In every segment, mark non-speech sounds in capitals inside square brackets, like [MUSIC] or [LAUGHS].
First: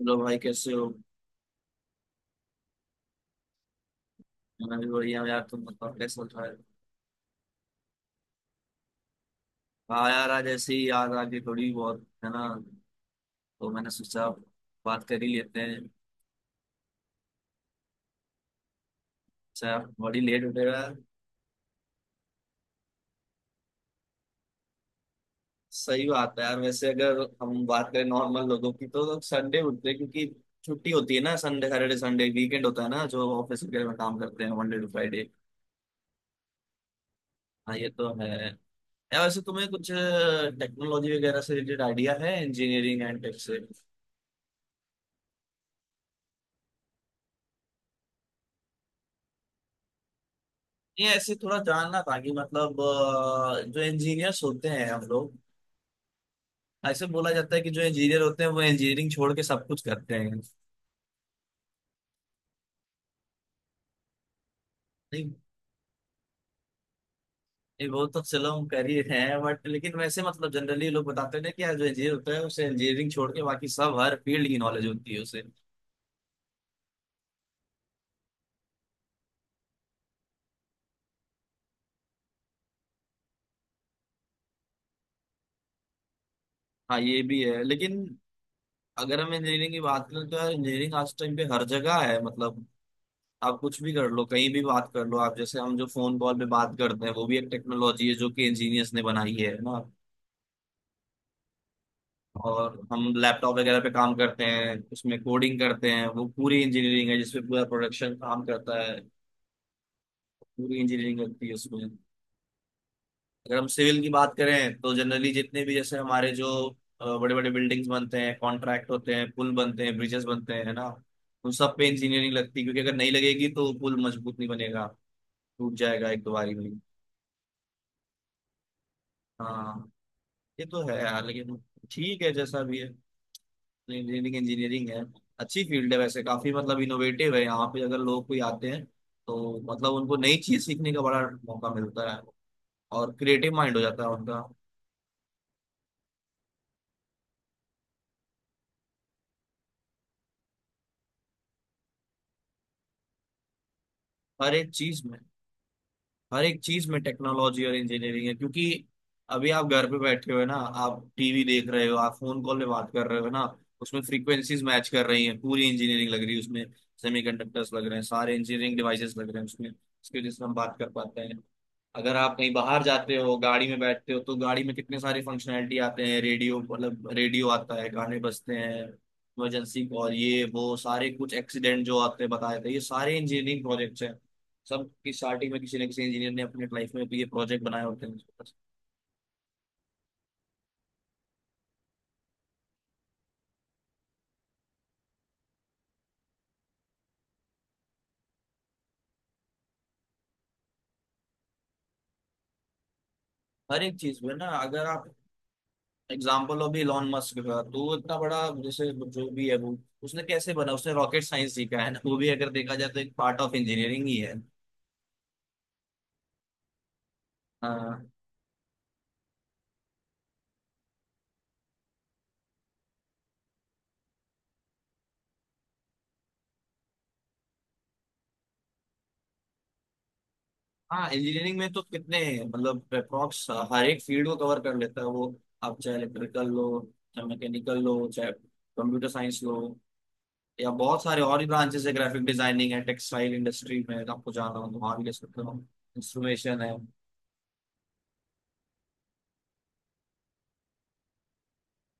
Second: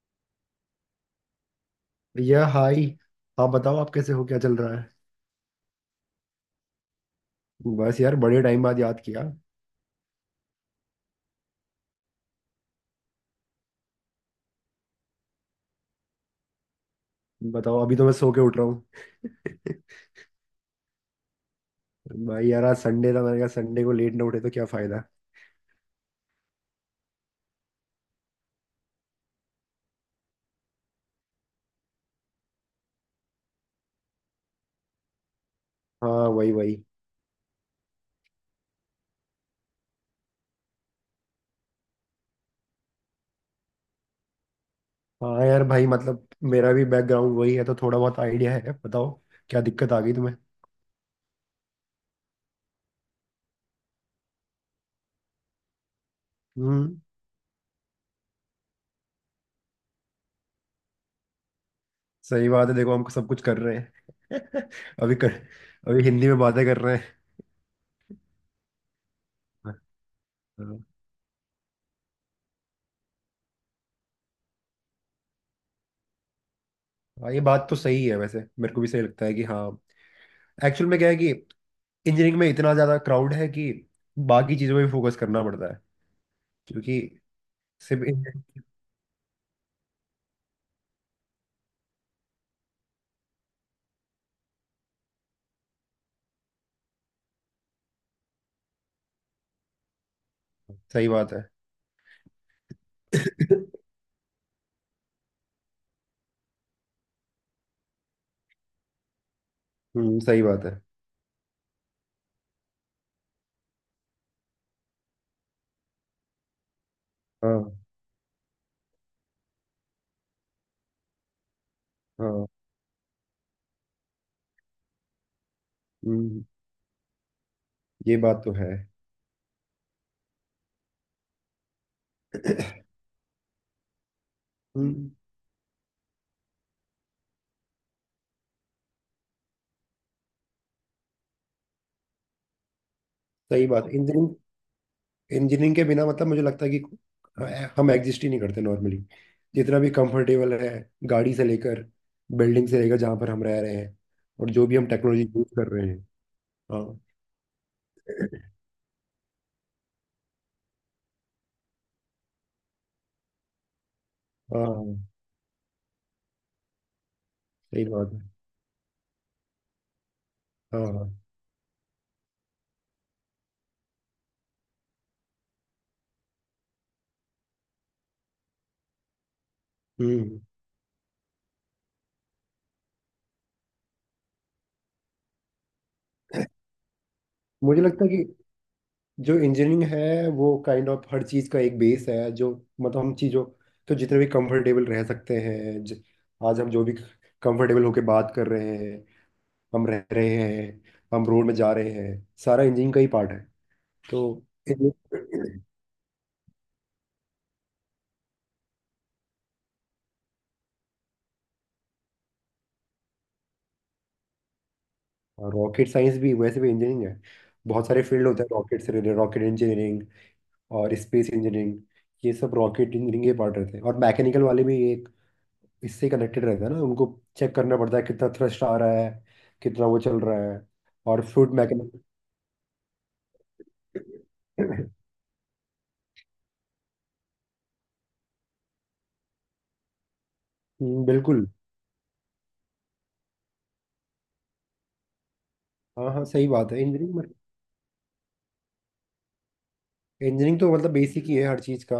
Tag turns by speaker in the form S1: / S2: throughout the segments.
S1: Hello भाई कैसे हो।
S2: भैया हाय। आप बताओ, आप कैसे हो? क्या चल रहा
S1: मैं भी
S2: है?
S1: बढ़िया हूँ यार, तुम बताओ कैसे चल रहा है।
S2: बस यार, बड़े टाइम बाद याद किया।
S1: हाँ यार, आज ऐसे ही याद आ गई थोड़ी बहुत, है ना, तो मैंने सोचा बात कर ही लेते हैं।
S2: बताओ, अभी तो मैं सो के उठ रहा हूँ।
S1: अच्छा बड़ी लेट उठेगा।
S2: भाई यार, आज संडे था, मैंने कहा संडे को लेट ना उठे तो क्या फायदा।
S1: सही बात है यार, वैसे अगर हम बात करें नॉर्मल लोगों की तो लोग संडे उठते हैं क्योंकि छुट्टी होती है ना। संडे सैटरडे, संडे वीकेंड होता है ना, जो ऑफिस वगैरह में काम करते हैं मंडे टू फ्राइडे।
S2: हाँ, वही वही।
S1: हाँ ये तो है। यार वैसे तुम्हें कुछ टेक्नोलॉजी वगैरह से रिलेटेड आइडिया है, इंजीनियरिंग एंड टेक से?
S2: हाँ यार भाई, मतलब, मेरा भी बैकग्राउंड वही है तो थोड़ा बहुत आइडिया है। बताओ क्या दिक्कत आ गई तुम्हें?
S1: ये ऐसे थोड़ा जानना था कि मतलब, जो इंजीनियर्स होते हैं हम लोग,
S2: हम्म।
S1: ऐसे बोला जाता है कि जो इंजीनियर होते हैं वो इंजीनियरिंग छोड़ के सब कुछ करते हैं।
S2: सही बात है, देखो हम सब कुछ कर रहे हैं [LAUGHS] अभी
S1: नहीं,
S2: कर अभी हिंदी में बातें कर रहे हैं।
S1: ये वो तो चलो हम कर ही रहे हैं, बट
S2: हाँ,
S1: लेकिन वैसे मतलब जनरली लोग बताते हैं ना कि यार जो इंजीनियर होता है उसे इंजीनियरिंग छोड़ के बाकी सब हर फील्ड की नॉलेज होती है उसे।
S2: हाँ, ये बात तो सही है, वैसे मेरे को भी सही लगता है कि हाँ। एक्चुअल में क्या है कि इंजीनियरिंग में इतना ज़्यादा क्राउड है कि बाकी चीज़ों में भी फोकस करना पड़ता है,
S1: हाँ
S2: क्योंकि
S1: ये भी है लेकिन
S2: सिर्फ इंजीनियरिंग।
S1: अगर हम इंजीनियरिंग की बात करें तो यार इंजीनियरिंग आज टाइम पे हर जगह है। मतलब आप कुछ भी कर लो, कहीं भी बात कर लो, आप जैसे हम जो फोन कॉल पे बात करते हैं वो भी एक टेक्नोलॉजी है जो कि इंजीनियर्स ने बनाई है ना।
S2: सही बात है [LAUGHS]
S1: और हम लैपटॉप वगैरह पे काम करते हैं, उसमें कोडिंग करते हैं, वो पूरी इंजीनियरिंग है जिसमें पूरा प्रोडक्शन काम करता है।
S2: सही बात
S1: पूरी
S2: है।
S1: इंजीनियरिंग लगती है उसमें। अगर हम सिविल की बात करें तो जनरली जितने भी जैसे हमारे जो बड़े बड़े
S2: हाँ
S1: बिल्डिंग्स बनते हैं, कॉन्ट्रैक्ट होते हैं, पुल बनते हैं, ब्रिजेस बनते हैं, है ना, उन सब पे इंजीनियरिंग
S2: हाँ।
S1: लगती है क्योंकि अगर नहीं लगेगी तो पुल मजबूत नहीं बनेगा, टूट जाएगा एक दो
S2: हम्म,
S1: बारी में।
S2: ये बात तो है।
S1: हाँ ये तो है यार, लेकिन ठीक है, जैसा भी है, इंजीनियरिंग इंजीनियरिंग है।
S2: हम्म,
S1: अच्छी फील्ड है वैसे, काफी मतलब इनोवेटिव है। यहाँ पे अगर लोग कोई आते हैं तो मतलब उनको नई चीज सीखने का बड़ा मौका मिलता है, और क्रिएटिव
S2: सही
S1: माइंड हो
S2: बात।
S1: जाता है उनका।
S2: इंजीनियरिंग इंजीनियरिंग के बिना मतलब मुझे लगता है कि हम एग्जिस्ट ही नहीं करते नॉर्मली। जितना भी कंफर्टेबल है, गाड़ी से लेकर, बिल्डिंग से लेकर, जहाँ पर हम रह रहे हैं, और
S1: हर
S2: जो
S1: एक
S2: भी हम
S1: चीज में,
S2: टेक्नोलॉजी यूज कर रहे हैं।
S1: हर एक चीज
S2: हाँ
S1: में टेक्नोलॉजी और इंजीनियरिंग है, क्योंकि अभी आप घर पे बैठे हो ना, आप टीवी देख रहे हो, आप फोन कॉल में बात कर रहे हो ना, उसमें फ्रीक्वेंसीज मैच
S2: हाँ
S1: कर रही हैं, पूरी इंजीनियरिंग लग रही है उसमें। सेमीकंडक्टर्स
S2: सही
S1: लग रहे हैं,
S2: बात है।
S1: सारे इंजीनियरिंग डिवाइसेस लग रहे हैं उसमें, इसकी वजह से हम बात
S2: हाँ
S1: कर
S2: हाँ।
S1: पाते हैं। अगर आप कहीं बाहर जाते हो, गाड़ी में बैठते हो, तो गाड़ी में कितने सारे फंक्शनैलिटी आते हैं, रेडियो, मतलब रेडियो आता है, गाने बजते हैं, इमरजेंसी कॉल,
S2: हम्म।
S1: ये वो सारे कुछ एक्सीडेंट जो आते हैं बताए थे, ये सारे इंजीनियरिंग प्रोजेक्ट्स हैं। सब की स्टार्टिंग में किसी न किसी इंजीनियर ने अपने लाइफ में भी ये प्रोजेक्ट
S2: मुझे
S1: बनाए
S2: लगता
S1: होते
S2: है
S1: हैं।
S2: कि जो इंजीनियरिंग है वो काइंड ऑफ हर चीज का एक बेस है, जो मतलब हम चीजों, तो जितने भी कंफर्टेबल रह सकते हैं, आज हम जो भी कंफर्टेबल होके बात कर रहे हैं, हम रह रहे हैं, हम रोड में जा रहे हैं, सारा इंजीनियरिंग का ही पार्ट है।
S1: हर एक चीज
S2: तो
S1: में ना, अगर आप एग्जाम्पल हो भी इलॉन मस्क का, तो वो इतना बड़ा जैसे जो भी है वो, उसने कैसे बना, उसने रॉकेट साइंस सीखा है ना, वो भी अगर देखा जाए तो एक पार्ट ऑफ इंजीनियरिंग ही है।
S2: रॉकेट साइंस भी वैसे भी इंजीनियरिंग है। बहुत सारे
S1: हाँ
S2: फील्ड होते हैं रॉकेट से रिलेटेड, रॉकेट इंजीनियरिंग और स्पेस इंजीनियरिंग, ये सब रॉकेट इंजीनियरिंग के पार्ट रहते हैं। और मैकेनिकल वाले भी एक इससे कनेक्टेड रहता है ना उनको। चेक करना पड़ता है कितना थ्रस्ट आ रहा है, कितना वो चल रहा है,
S1: हाँ,
S2: और फ्लूइड
S1: इंजीनियरिंग में तो
S2: मैकेनिक।
S1: कितने मतलब अप्रॉक्स हर एक फील्ड को कवर कर
S2: [CLEARS THROAT]
S1: लेता है वो। आप चाहे इलेक्ट्रिकल लो, चाहे मैकेनिकल लो, चाहे कंप्यूटर साइंस लो, या बहुत सारे और भी
S2: बिल्कुल।
S1: ब्रांचेस है। ग्राफिक डिजाइनिंग है, टेक्सटाइल इंडस्ट्री में अगर आपको जाना हो तो वहाँ भी ले सकते हो।
S2: हाँ हाँ सही
S1: इंस्ट्रूमेशन है।
S2: बात है। इंजीनियरिंग इंजीनियरिंग तो मतलब बेसिक ही है हर चीज़ का।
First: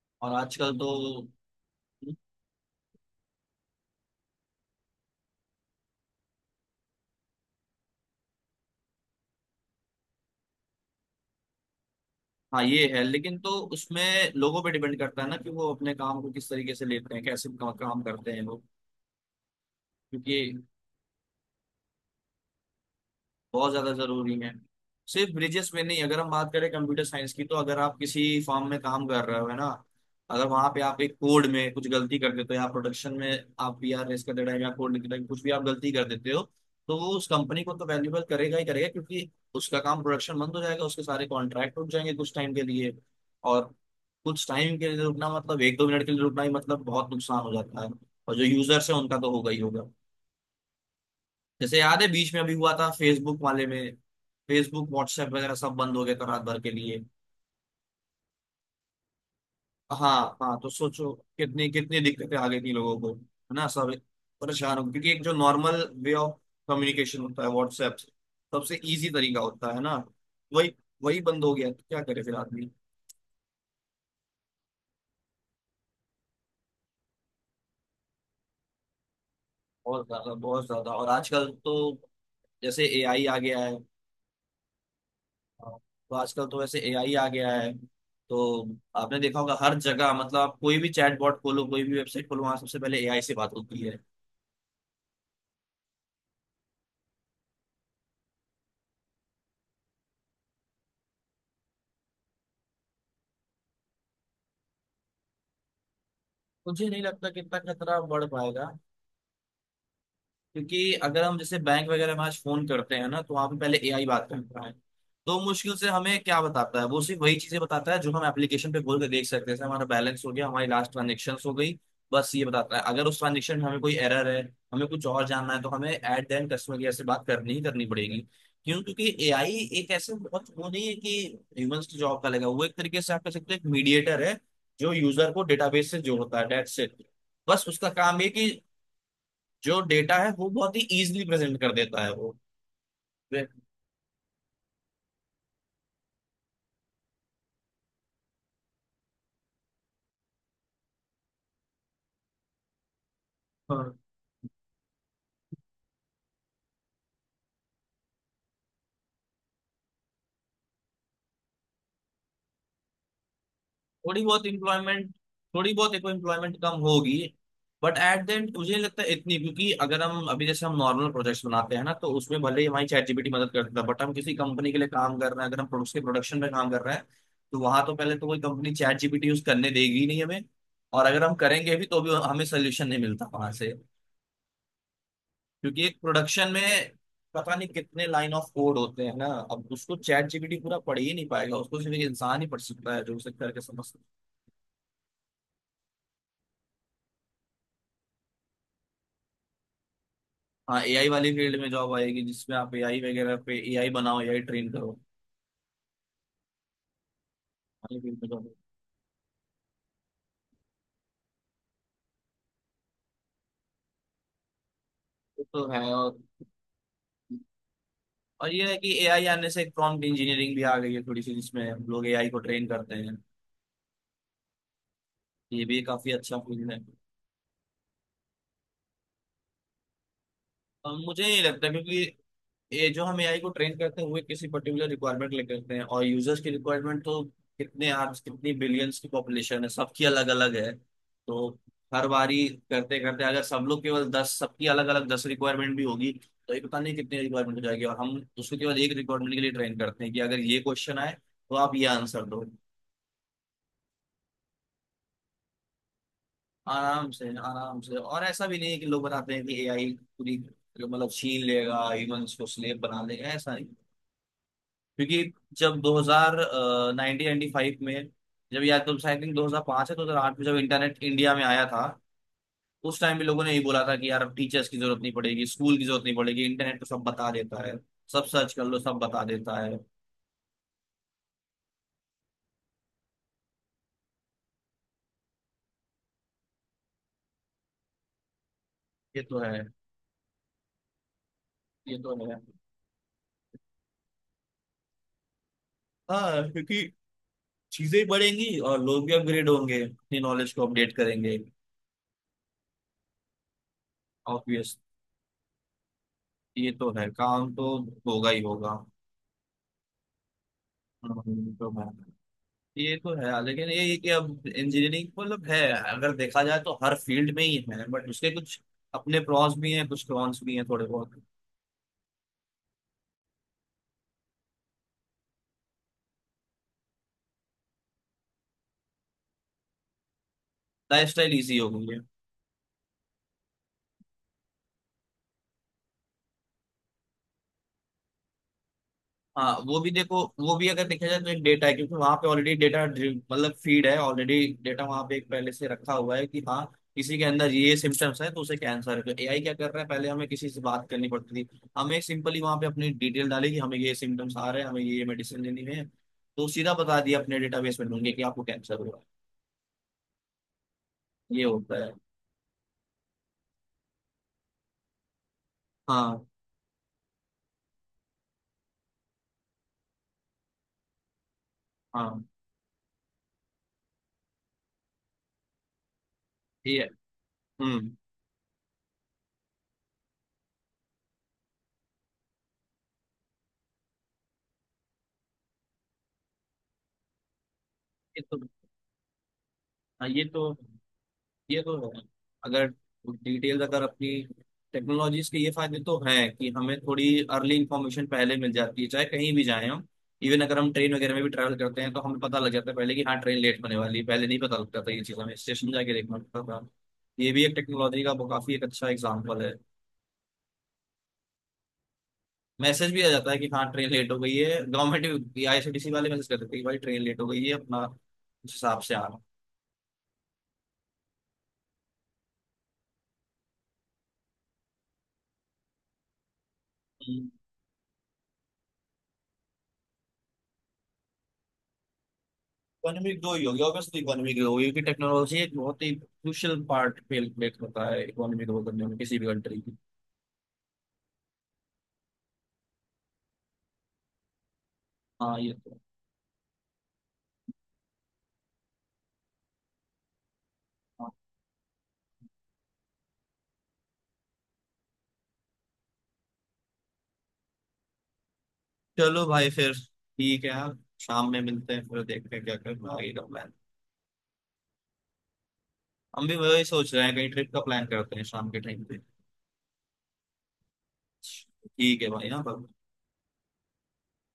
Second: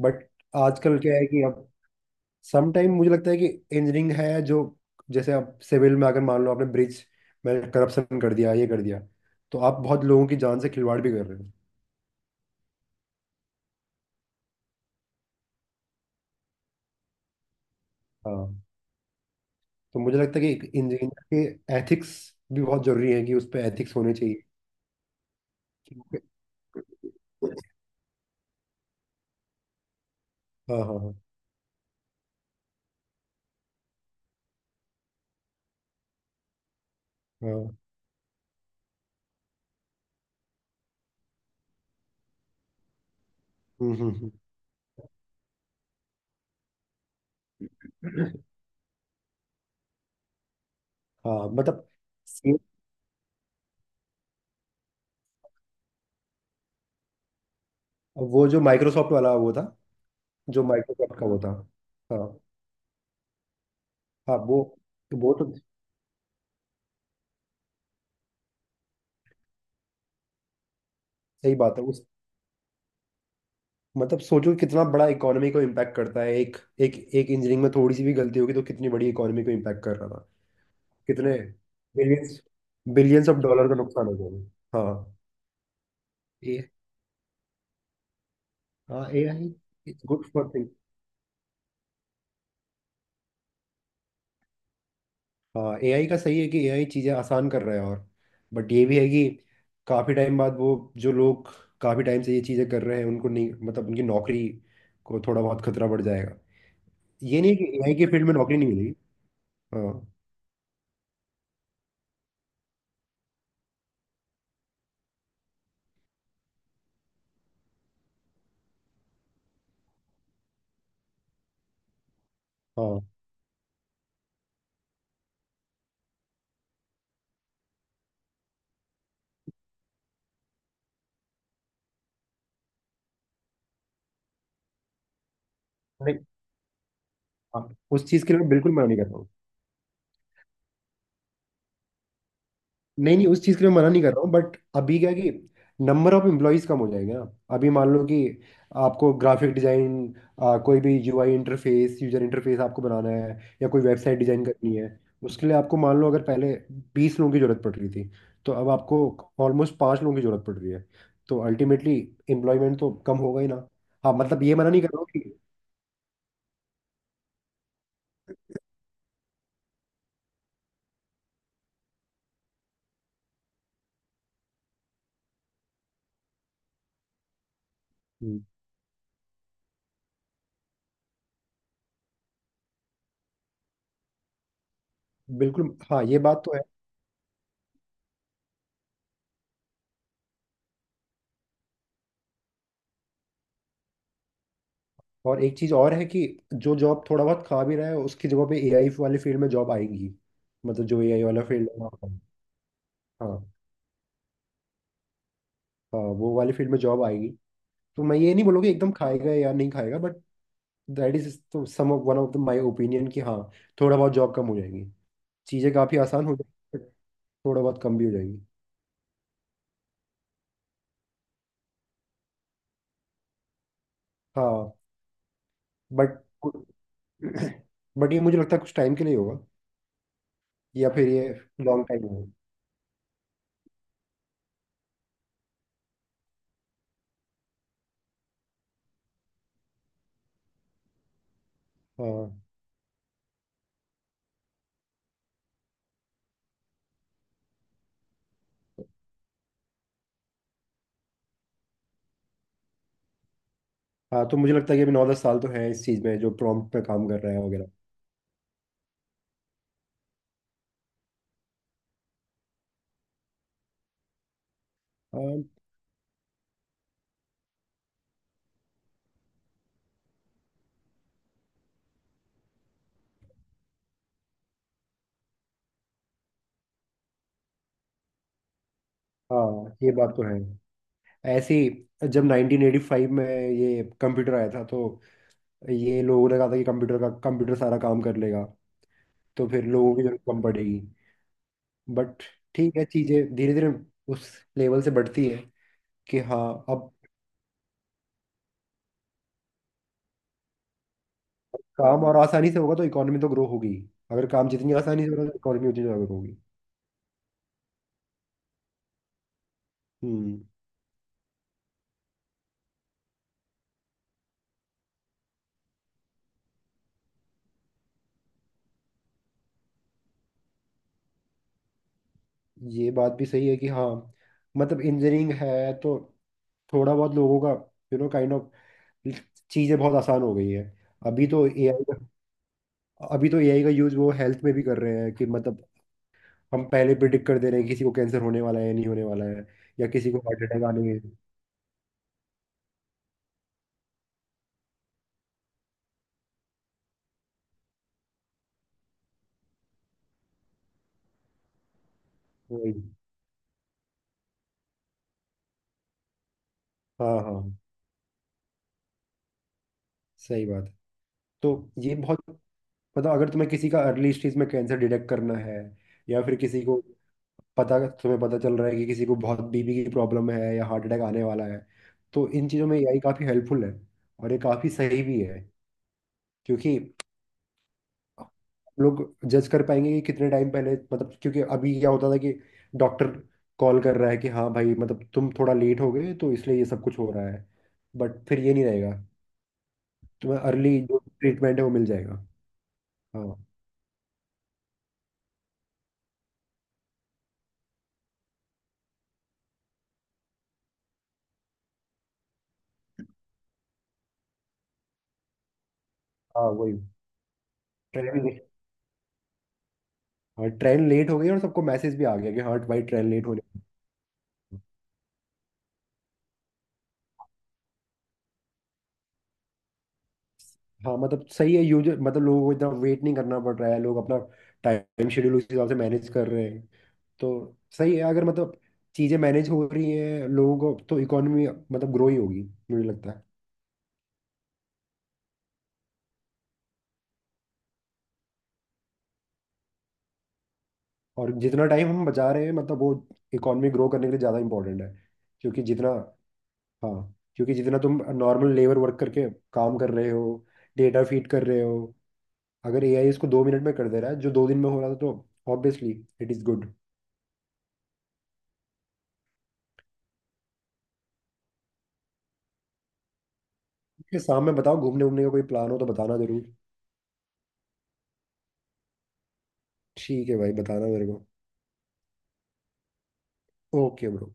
S2: बट
S1: और आजकल
S2: आजकल क्या है
S1: तो,
S2: कि अब सम टाइम मुझे लगता है कि इंजीनियरिंग है जो, जैसे आप सिविल में अगर मान लो आपने ब्रिज में करप्शन कर दिया, ये कर दिया, तो आप बहुत लोगों की जान से खिलवाड़ भी कर रहे हो।
S1: हाँ ये है लेकिन, तो उसमें लोगों पे डिपेंड करता है ना कि वो अपने काम को किस तरीके से लेते हैं, कैसे काम करते हैं
S2: हाँ।
S1: वो।
S2: तो मुझे लगता
S1: क्योंकि
S2: है कि इंजीनियर के एथिक्स भी बहुत जरूरी है, कि उस पर
S1: बहुत ज्यादा
S2: एथिक्स होने
S1: जरूरी
S2: चाहिए।
S1: है। सिर्फ ब्रिजेस में नहीं, अगर हम बात करें कंप्यूटर साइंस की तो
S2: हाँ
S1: अगर आप किसी फॉर्म में काम कर रहे हो, है ना, अगर वहां
S2: हाँ
S1: पे
S2: हाँ
S1: आप
S2: हाँ।
S1: एक कोड में कुछ गलती कर देते हो या प्रोडक्शन में आप पी आर रेस कर दे रहे हो या कोड लिख रहे हो, कुछ भी आप गलती कर देते हो, तो वो उस कंपनी को तो वैल्यूबल करेगा ही करेगा, क्योंकि उसका काम प्रोडक्शन बंद हो जाएगा, उसके सारे कॉन्ट्रैक्ट रुक जाएंगे कुछ टाइम के लिए। और
S2: हम्म।
S1: कुछ टाइम के लिए रुकना मतलब 1-2 मिनट के लिए रुकना ही मतलब बहुत नुकसान हो जाता है।
S2: हम्म।
S1: और जो यूजर्स है उनका तो होगा ही होगा।
S2: हाँ
S1: जैसे
S2: मतलब
S1: याद है बीच में अभी
S2: सेम।
S1: हुआ था, फेसबुक वाले में, फेसबुक व्हाट्सएप वगैरह सब बंद हो गए थे रात भर के लिए।
S2: वो जो माइक्रोसॉफ्ट वाला वो था,
S1: हाँ हाँ,
S2: जो
S1: तो सोचो
S2: माइक्रोसॉफ्ट का वो था।
S1: कितनी कितनी
S2: हाँ
S1: दिक्कतें आ गई थी लोगों को, है ना, सब
S2: हाँ। वो
S1: परेशान हो गए। क्योंकि एक जो
S2: वो तो
S1: नॉर्मल वे ऑफ कम्युनिकेशन होता है व्हाट्सएप से, सबसे इजी तरीका होता है ना, वही वही बंद हो
S2: सही
S1: गया
S2: बात
S1: तो
S2: है।
S1: क्या
S2: उस
S1: करे फिर आदमी।
S2: मतलब सोचो कितना बड़ा इकोनॉमी को इम्पैक्ट करता है। एक एक एक इंजीनियरिंग में थोड़ी सी भी गलती होगी तो कितनी बड़ी इकोनॉमी को इम्पैक्ट कर
S1: बहुत
S2: रहा था।
S1: ज्यादा, बहुत ज्यादा। और
S2: कितने
S1: आजकल तो,
S2: बिलियंस,
S1: जैसे एआई
S2: बिलियंस
S1: आ
S2: ऑफ
S1: गया
S2: डॉलर का
S1: है,
S2: नुकसान हो गया। हाँ।
S1: तो आजकल
S2: ए
S1: तो वैसे एआई आ गया है, तो
S2: हाँ,
S1: आपने
S2: ए
S1: देखा
S2: आई।
S1: होगा हर
S2: इट्स
S1: जगह,
S2: गुड
S1: मतलब
S2: फॉर।
S1: आप कोई भी चैट बॉट खोलो, कोई भी वेबसाइट खोलो, वहां सबसे पहले एआई से बात होती है।
S2: हाँ एआई का सही है कि एआई चीज़ें आसान कर रहा है, और बट ये भी है कि काफ़ी टाइम बाद वो जो लोग काफ़ी टाइम से ये चीज़ें कर रहे हैं उनको नहीं, मतलब उनकी नौकरी को थोड़ा बहुत खतरा बढ़ जाएगा।
S1: मुझे नहीं लगता कि
S2: ये नहीं है कि
S1: इतना
S2: एआई
S1: खतरा
S2: के
S1: बढ़
S2: फील्ड में नौकरी नहीं
S1: पाएगा,
S2: मिलेगी। हाँ
S1: क्योंकि अगर हम जैसे बैंक वगैरह में आज फोन करते हैं ना, तो वहां पे पहले एआई बात करता है। तो मुश्किल से हमें क्या बताता है वो, सिर्फ वही चीजें बताता है जो हम एप्लीकेशन पे खोल के देख सकते हैं, जैसे हमारा बैलेंस हो गया, हमारी लास्ट ट्रांजेक्शन हो गई, बस ये बताता है।
S2: हाँ।
S1: अगर उस ट्रांजेक्शन में हमें कोई एरर है, हमें कुछ और जानना है, तो हमें एट देन कस्टमर केयर से बात करनी ही करनी पड़ेगी। क्यों? क्योंकि एआई एक ऐसे बहुत वो नहीं है कि ह्यूमंस की जॉब का लेगा। वो एक तरीके से आप कह सकते हो एक मीडिएटर है जो यूजर को डेटाबेस से
S2: नहीं,
S1: जोड़ता है, डेट्स इट। बस
S2: हाँ,
S1: उसका
S2: उस
S1: काम
S2: चीज़
S1: ये
S2: के लिए
S1: कि
S2: मैं बिल्कुल मना नहीं करता हूँ।
S1: जो डेटा है वो बहुत ही इजीली प्रेजेंट कर देता है वो।
S2: नहीं नहीं, उस
S1: वे-
S2: चीज़ के लिए मैं मना नहीं कर रहा हूँ, बट अभी क्या है कि नंबर ऑफ एम्प्लॉयज़ कम हो जाएंगे ना। अभी मान लो कि आपको ग्राफिक डिज़ाइन, कोई भी यूआई इंटरफेस, यूजर इंटरफेस आपको बनाना है, या कोई
S1: हाँ,
S2: वेबसाइट डिज़ाइन करनी है, उसके लिए आपको मान लो अगर पहले 20 लोगों की ज़रूरत पड़ रही थी, तो अब आपको ऑलमोस्ट पाँच लोगों की ज़रूरत पड़ रही है। तो अल्टीमेटली एम्प्लॉयमेंट तो कम होगा ही ना। हाँ
S1: थोड़ी
S2: मतलब
S1: बहुत
S2: ये मना नहीं कर रहा हूँ कि,
S1: एम्प्लॉयमेंट कम होगी, बट एट द एंड मुझे नहीं लगता है इतनी, क्योंकि अगर हम अभी जैसे हम नॉर्मल प्रोजेक्ट्स बनाते हैं ना, तो उसमें भले ही हमारी चैट जीपीटी मदद कर देता है, बट हम किसी कंपनी के लिए काम कर रहे हैं, अगर हम प्रोडक्ट के प्रोडक्शन में काम कर रहे हैं, तो वहां तो पहले तो कोई
S2: हम्म,
S1: कंपनी चैट जीपीटी यूज करने देगी ही नहीं हमें। और अगर हम करेंगे भी तो भी हमें सोल्यूशन नहीं मिलता वहां से,
S2: बिल्कुल,
S1: क्योंकि एक
S2: हाँ ये बात
S1: प्रोडक्शन
S2: तो
S1: में
S2: है।
S1: पता नहीं कितने लाइन ऑफ कोड होते हैं ना, अब उसको चैट जीपीटी पूरा पढ़ ही नहीं पाएगा, उसको सिर्फ एक इंसान ही पढ़ सकता है जो उसे करके समझ सकता
S2: और एक चीज और है कि जो जॉब थोड़ा बहुत खा भी रहा है उसकी जगह पे एआई वाले फील्ड में जॉब आएंगी।
S1: है। हाँ
S2: मतलब जो
S1: एआई
S2: एआई
S1: वाली
S2: वाला
S1: फील्ड में
S2: फील्ड है।
S1: जॉब
S2: हाँ
S1: आएगी, जिसमें आप एआई वगैरह
S2: हाँ।
S1: पे एआई बनाओ, एआई ट्रेन करो
S2: हाँ, वो वाले फील्ड में जॉब आएगी।
S1: वाली
S2: तो मैं
S1: फील्ड में
S2: ये नहीं
S1: जॉब।
S2: बोलूँगी एकदम खाएगा या नहीं खाएगा, but that is to some of one of the my opinion कि हाँ थोड़ा बहुत जॉब कम हो जाएगी।
S1: ये तो
S2: चीज़ें
S1: है।
S2: काफ़ी आसान हो जाएगी, but थोड़ा बहुत कम भी हो जाएगी।
S1: और ये है कि एआई आने से एक प्रॉम्प्ट इंजीनियरिंग भी आ गई है थोड़ी सी, जिसमें हम लोग एआई को ट्रेन करते हैं।
S2: हाँ
S1: ये भी काफी
S2: बट
S1: अच्छा फील्ड है।
S2: [CLEARS THROAT] ये मुझे लगता है कुछ टाइम के लिए होगा, या
S1: और
S2: फिर
S1: मुझे
S2: ये
S1: नहीं लगता,
S2: लॉन्ग
S1: क्योंकि
S2: टाइम होगा।
S1: ये जो हम एआई को ट्रेन करते हैं वो एक किसी पर्टिकुलर रिक्वायरमेंट लेके करते हैं, और यूजर्स की रिक्वायरमेंट तो कितने आर्ब्स, कितनी बिलियंस की पॉपुलेशन है, सबकी अलग अलग है। तो हर
S2: हाँ
S1: बारी करते करते, अगर सब लोग केवल 10, सबकी अलग अलग 10 रिक्वायरमेंट भी होगी, तो ये पता नहीं कितनी रिक्वायरमेंट हो जाएगी, और हम उसको केवल एक रिक्वायरमेंट के लिए ट्रेन करते हैं कि अगर ये क्वेश्चन आए तो आप ये आंसर दो।
S2: हाँ। तो मुझे लगता है कि अभी 9-10 साल तो है इस चीज़ में जो प्रॉम्प्ट पे काम
S1: आराम
S2: कर
S1: से,
S2: रहा है वगैरह।
S1: आराम से। और ऐसा भी नहीं है कि लोग बताते हैं कि एआई पूरी मतलब छीन लेगा, ह्यूमंस को स्लेव बना देगा, ऐसा नहीं। क्योंकि
S2: हाँ
S1: जब 2000 1995 में, जब या तो आई थिंक 2005 है, 2008 में जब इंटरनेट इंडिया में आया था, उस टाइम भी लोगों ने यही बोला था कि यार अब टीचर्स की जरूरत नहीं पड़ेगी, स्कूल की जरूरत नहीं पड़ेगी, इंटरनेट तो सब बता देता है, सब सर्च कर लो, सब बता देता है।
S2: हाँ, ये बात तो है। ऐसे ही जब 1985 में ये कंप्यूटर आया था, तो ये लोगों ने कहा था कि कंप्यूटर सारा काम कर लेगा,
S1: ये तो
S2: तो
S1: है,
S2: फिर लोगों की जरूरत कम पड़ेगी।
S1: ये तो
S2: बट
S1: है।
S2: ठीक है, चीजें धीरे धीरे उस लेवल से बढ़ती है कि हाँ
S1: हाँ क्योंकि
S2: अब
S1: चीजें बढ़ेंगी और लोग भी अपग्रेड होंगे, अपनी नॉलेज को अपडेट करेंगे।
S2: काम और आसानी से होगा तो इकोनॉमी तो ग्रो होगी। अगर काम जितनी
S1: ऑब्वियस,
S2: आसानी से होगा तो इकोनॉमी उतनी ज्यादा ग्रो होगी।
S1: ये तो है, काम तो होगा ही होगा।
S2: हम्म।
S1: तो है, ये तो है लेकिन ये कि अब इंजीनियरिंग मतलब है, अगर देखा जाए तो हर फील्ड में ही है, बट उसके कुछ अपने प्रॉस भी हैं, कुछ कॉन्स भी हैं थोड़े बहुत।
S2: ये बात भी सही है कि हाँ मतलब इंजीनियरिंग है तो थोड़ा बहुत लोगों का, काइंड ऑफ चीज़ें बहुत आसान हो गई हैं।
S1: लाइफ
S2: अभी
S1: स्टाइल
S2: तो
S1: ईजी हो
S2: एआई
S1: गई
S2: का
S1: है।
S2: अभी तो एआई का यूज़ वो हेल्थ में भी कर रहे हैं, कि मतलब हम पहले प्रिडिक्ट कर दे रहे हैं किसी को कैंसर होने वाला है या नहीं होने वाला है,
S1: हाँ वो
S2: या
S1: भी
S2: किसी को
S1: देखो,
S2: हार्ट
S1: वो
S2: अटैक
S1: भी
S2: आने
S1: अगर देखा
S2: में।
S1: जाए तो एक डेटा है, क्योंकि वहाँ पे ऑलरेडी डेटा मतलब फीड है ऑलरेडी। डेटा वहाँ पे एक पहले से रखा हुआ है कि हाँ किसी के अंदर ये सिम्टम्स है तो उसे कैंसर है। तो एआई क्या कर रहा है, पहले हमें किसी से बात करनी पड़ती थी, हमें सिंपली वहाँ पे
S2: वही।
S1: अपनी डिटेल डाली कि हमें ये सिम्टम्स आ रहे हैं, हमें ये मेडिसिन लेनी है, तो सीधा बता दिया
S2: हाँ
S1: अपने
S2: हाँ
S1: डेटाबेस में ढूंढे कि आपको कैंसर हुआ है।
S2: सही बात है।
S1: ये
S2: तो
S1: होता है।
S2: ये बहुत, मतलब अगर तुम्हें किसी का अर्ली स्टेज में कैंसर डिटेक्ट करना है, या
S1: हाँ
S2: फिर किसी को पता तुम्हें पता चल रहा है कि किसी को बहुत बीपी की प्रॉब्लम है या हार्ट अटैक आने वाला है,
S1: हाँ।
S2: तो इन चीज़ों में एआई काफ़ी हेल्पफुल है, और ये काफ़ी सही भी है। क्योंकि
S1: ये हम्म,
S2: लोग जज कर पाएंगे कि कितने टाइम पहले, मतलब क्योंकि अभी क्या होता था कि डॉक्टर कॉल कर रहा है कि हाँ भाई मतलब तुम थोड़ा लेट हो गए तो इसलिए ये सब कुछ हो रहा है।
S1: ये
S2: बट
S1: तो,
S2: फिर ये नहीं रहेगा,
S1: हाँ ये
S2: तुम्हें
S1: तो,
S2: अर्ली जो ट्रीटमेंट
S1: ये
S2: है वो
S1: तो
S2: मिल
S1: है।
S2: जाएगा।
S1: अगर
S2: हाँ
S1: डिटेल अगर अपनी, टेक्नोलॉजीज के ये फायदे तो हैं कि हमें थोड़ी अर्ली इंफॉर्मेशन पहले मिल जाती है, चाहे कहीं भी जाएं हम। इवन अगर हम ट्रेन वगैरह में भी ट्रैवल करते हैं तो हमें पता लग जाता है पहले कि हाँ ट्रेन लेट होने वाली है। पहले नहीं पता लगता था, ये चीज़ हमें स्टेशन जाके देखना पड़ता
S2: हाँ।
S1: था।
S2: वही।
S1: ये भी एक टेक्नोलॉजी का
S2: ट्रेन
S1: वो
S2: लेट
S1: काफी एक अच्छा एग्जाम्पल है।
S2: हाँ, ट्रेन लेट हो गई और सबको मैसेज भी आ गया कि हाँ भाई
S1: मैसेज भी आ
S2: ट्रेन लेट
S1: जाता है
S2: होने
S1: कि
S2: वाली
S1: हाँ ट्रेन लेट हो गई
S2: है।
S1: है, गवर्नमेंट, आईआरसीटीसी वाले मैसेज कर देते हैं कि भाई ट्रेन लेट हो गई है, अपना उस हिसाब से आना।
S2: हाँ मतलब सही है, यूजर मतलब लोगों को इतना वेट नहीं करना पड़ रहा है, लोग अपना टाइम शेड्यूल उस हिसाब से मैनेज कर रहे हैं। तो सही है, अगर मतलब चीज़ें मैनेज हो रही हैं लोगों को, तो इकोनॉमी मतलब ग्रो ही होगी, मुझे लगता
S1: इकोनॉमिक
S2: है।
S1: ग्रो ही होगी, ऑब्वियसली इकोनॉमिक ग्रो होगी, क्योंकि टेक्नोलॉजी एक बहुत ही क्रूशियल पार्ट प्ले होता है इकोनॉमी ग्रो करने में किसी भी कंट्री की।
S2: और जितना टाइम हम बचा रहे हैं मतलब वो इकोनॉमी ग्रो करने के लिए ज़्यादा इंपॉर्टेंट है,
S1: हाँ ये
S2: क्योंकि
S1: तो
S2: जितना हाँ, क्योंकि जितना तुम नॉर्मल लेबर वर्क करके काम कर रहे हो, डेटा
S1: हाँ।
S2: फीड कर रहे हो, अगर एआई इसको 2 मिनट में कर दे रहा है जो 2 दिन में हो रहा था, तो ऑब्वियसली इट इज़ गुड।
S1: चलो भाई फिर, ठीक है यार, शाम में मिलते हैं, फिर देखते हैं क्या करना, आगे का प्लान।
S2: शाम में बताओ घूमने वूमने का कोई प्लान हो तो बताना
S1: हम भी
S2: ज़रूर।
S1: वही सोच रहे हैं, कहीं ट्रिप का प्लान करते हैं शाम के टाइम पे।
S2: ठीक है भाई, बताना मेरे को।
S1: ठीक है भाई, हाँ bye।
S2: Okay bro.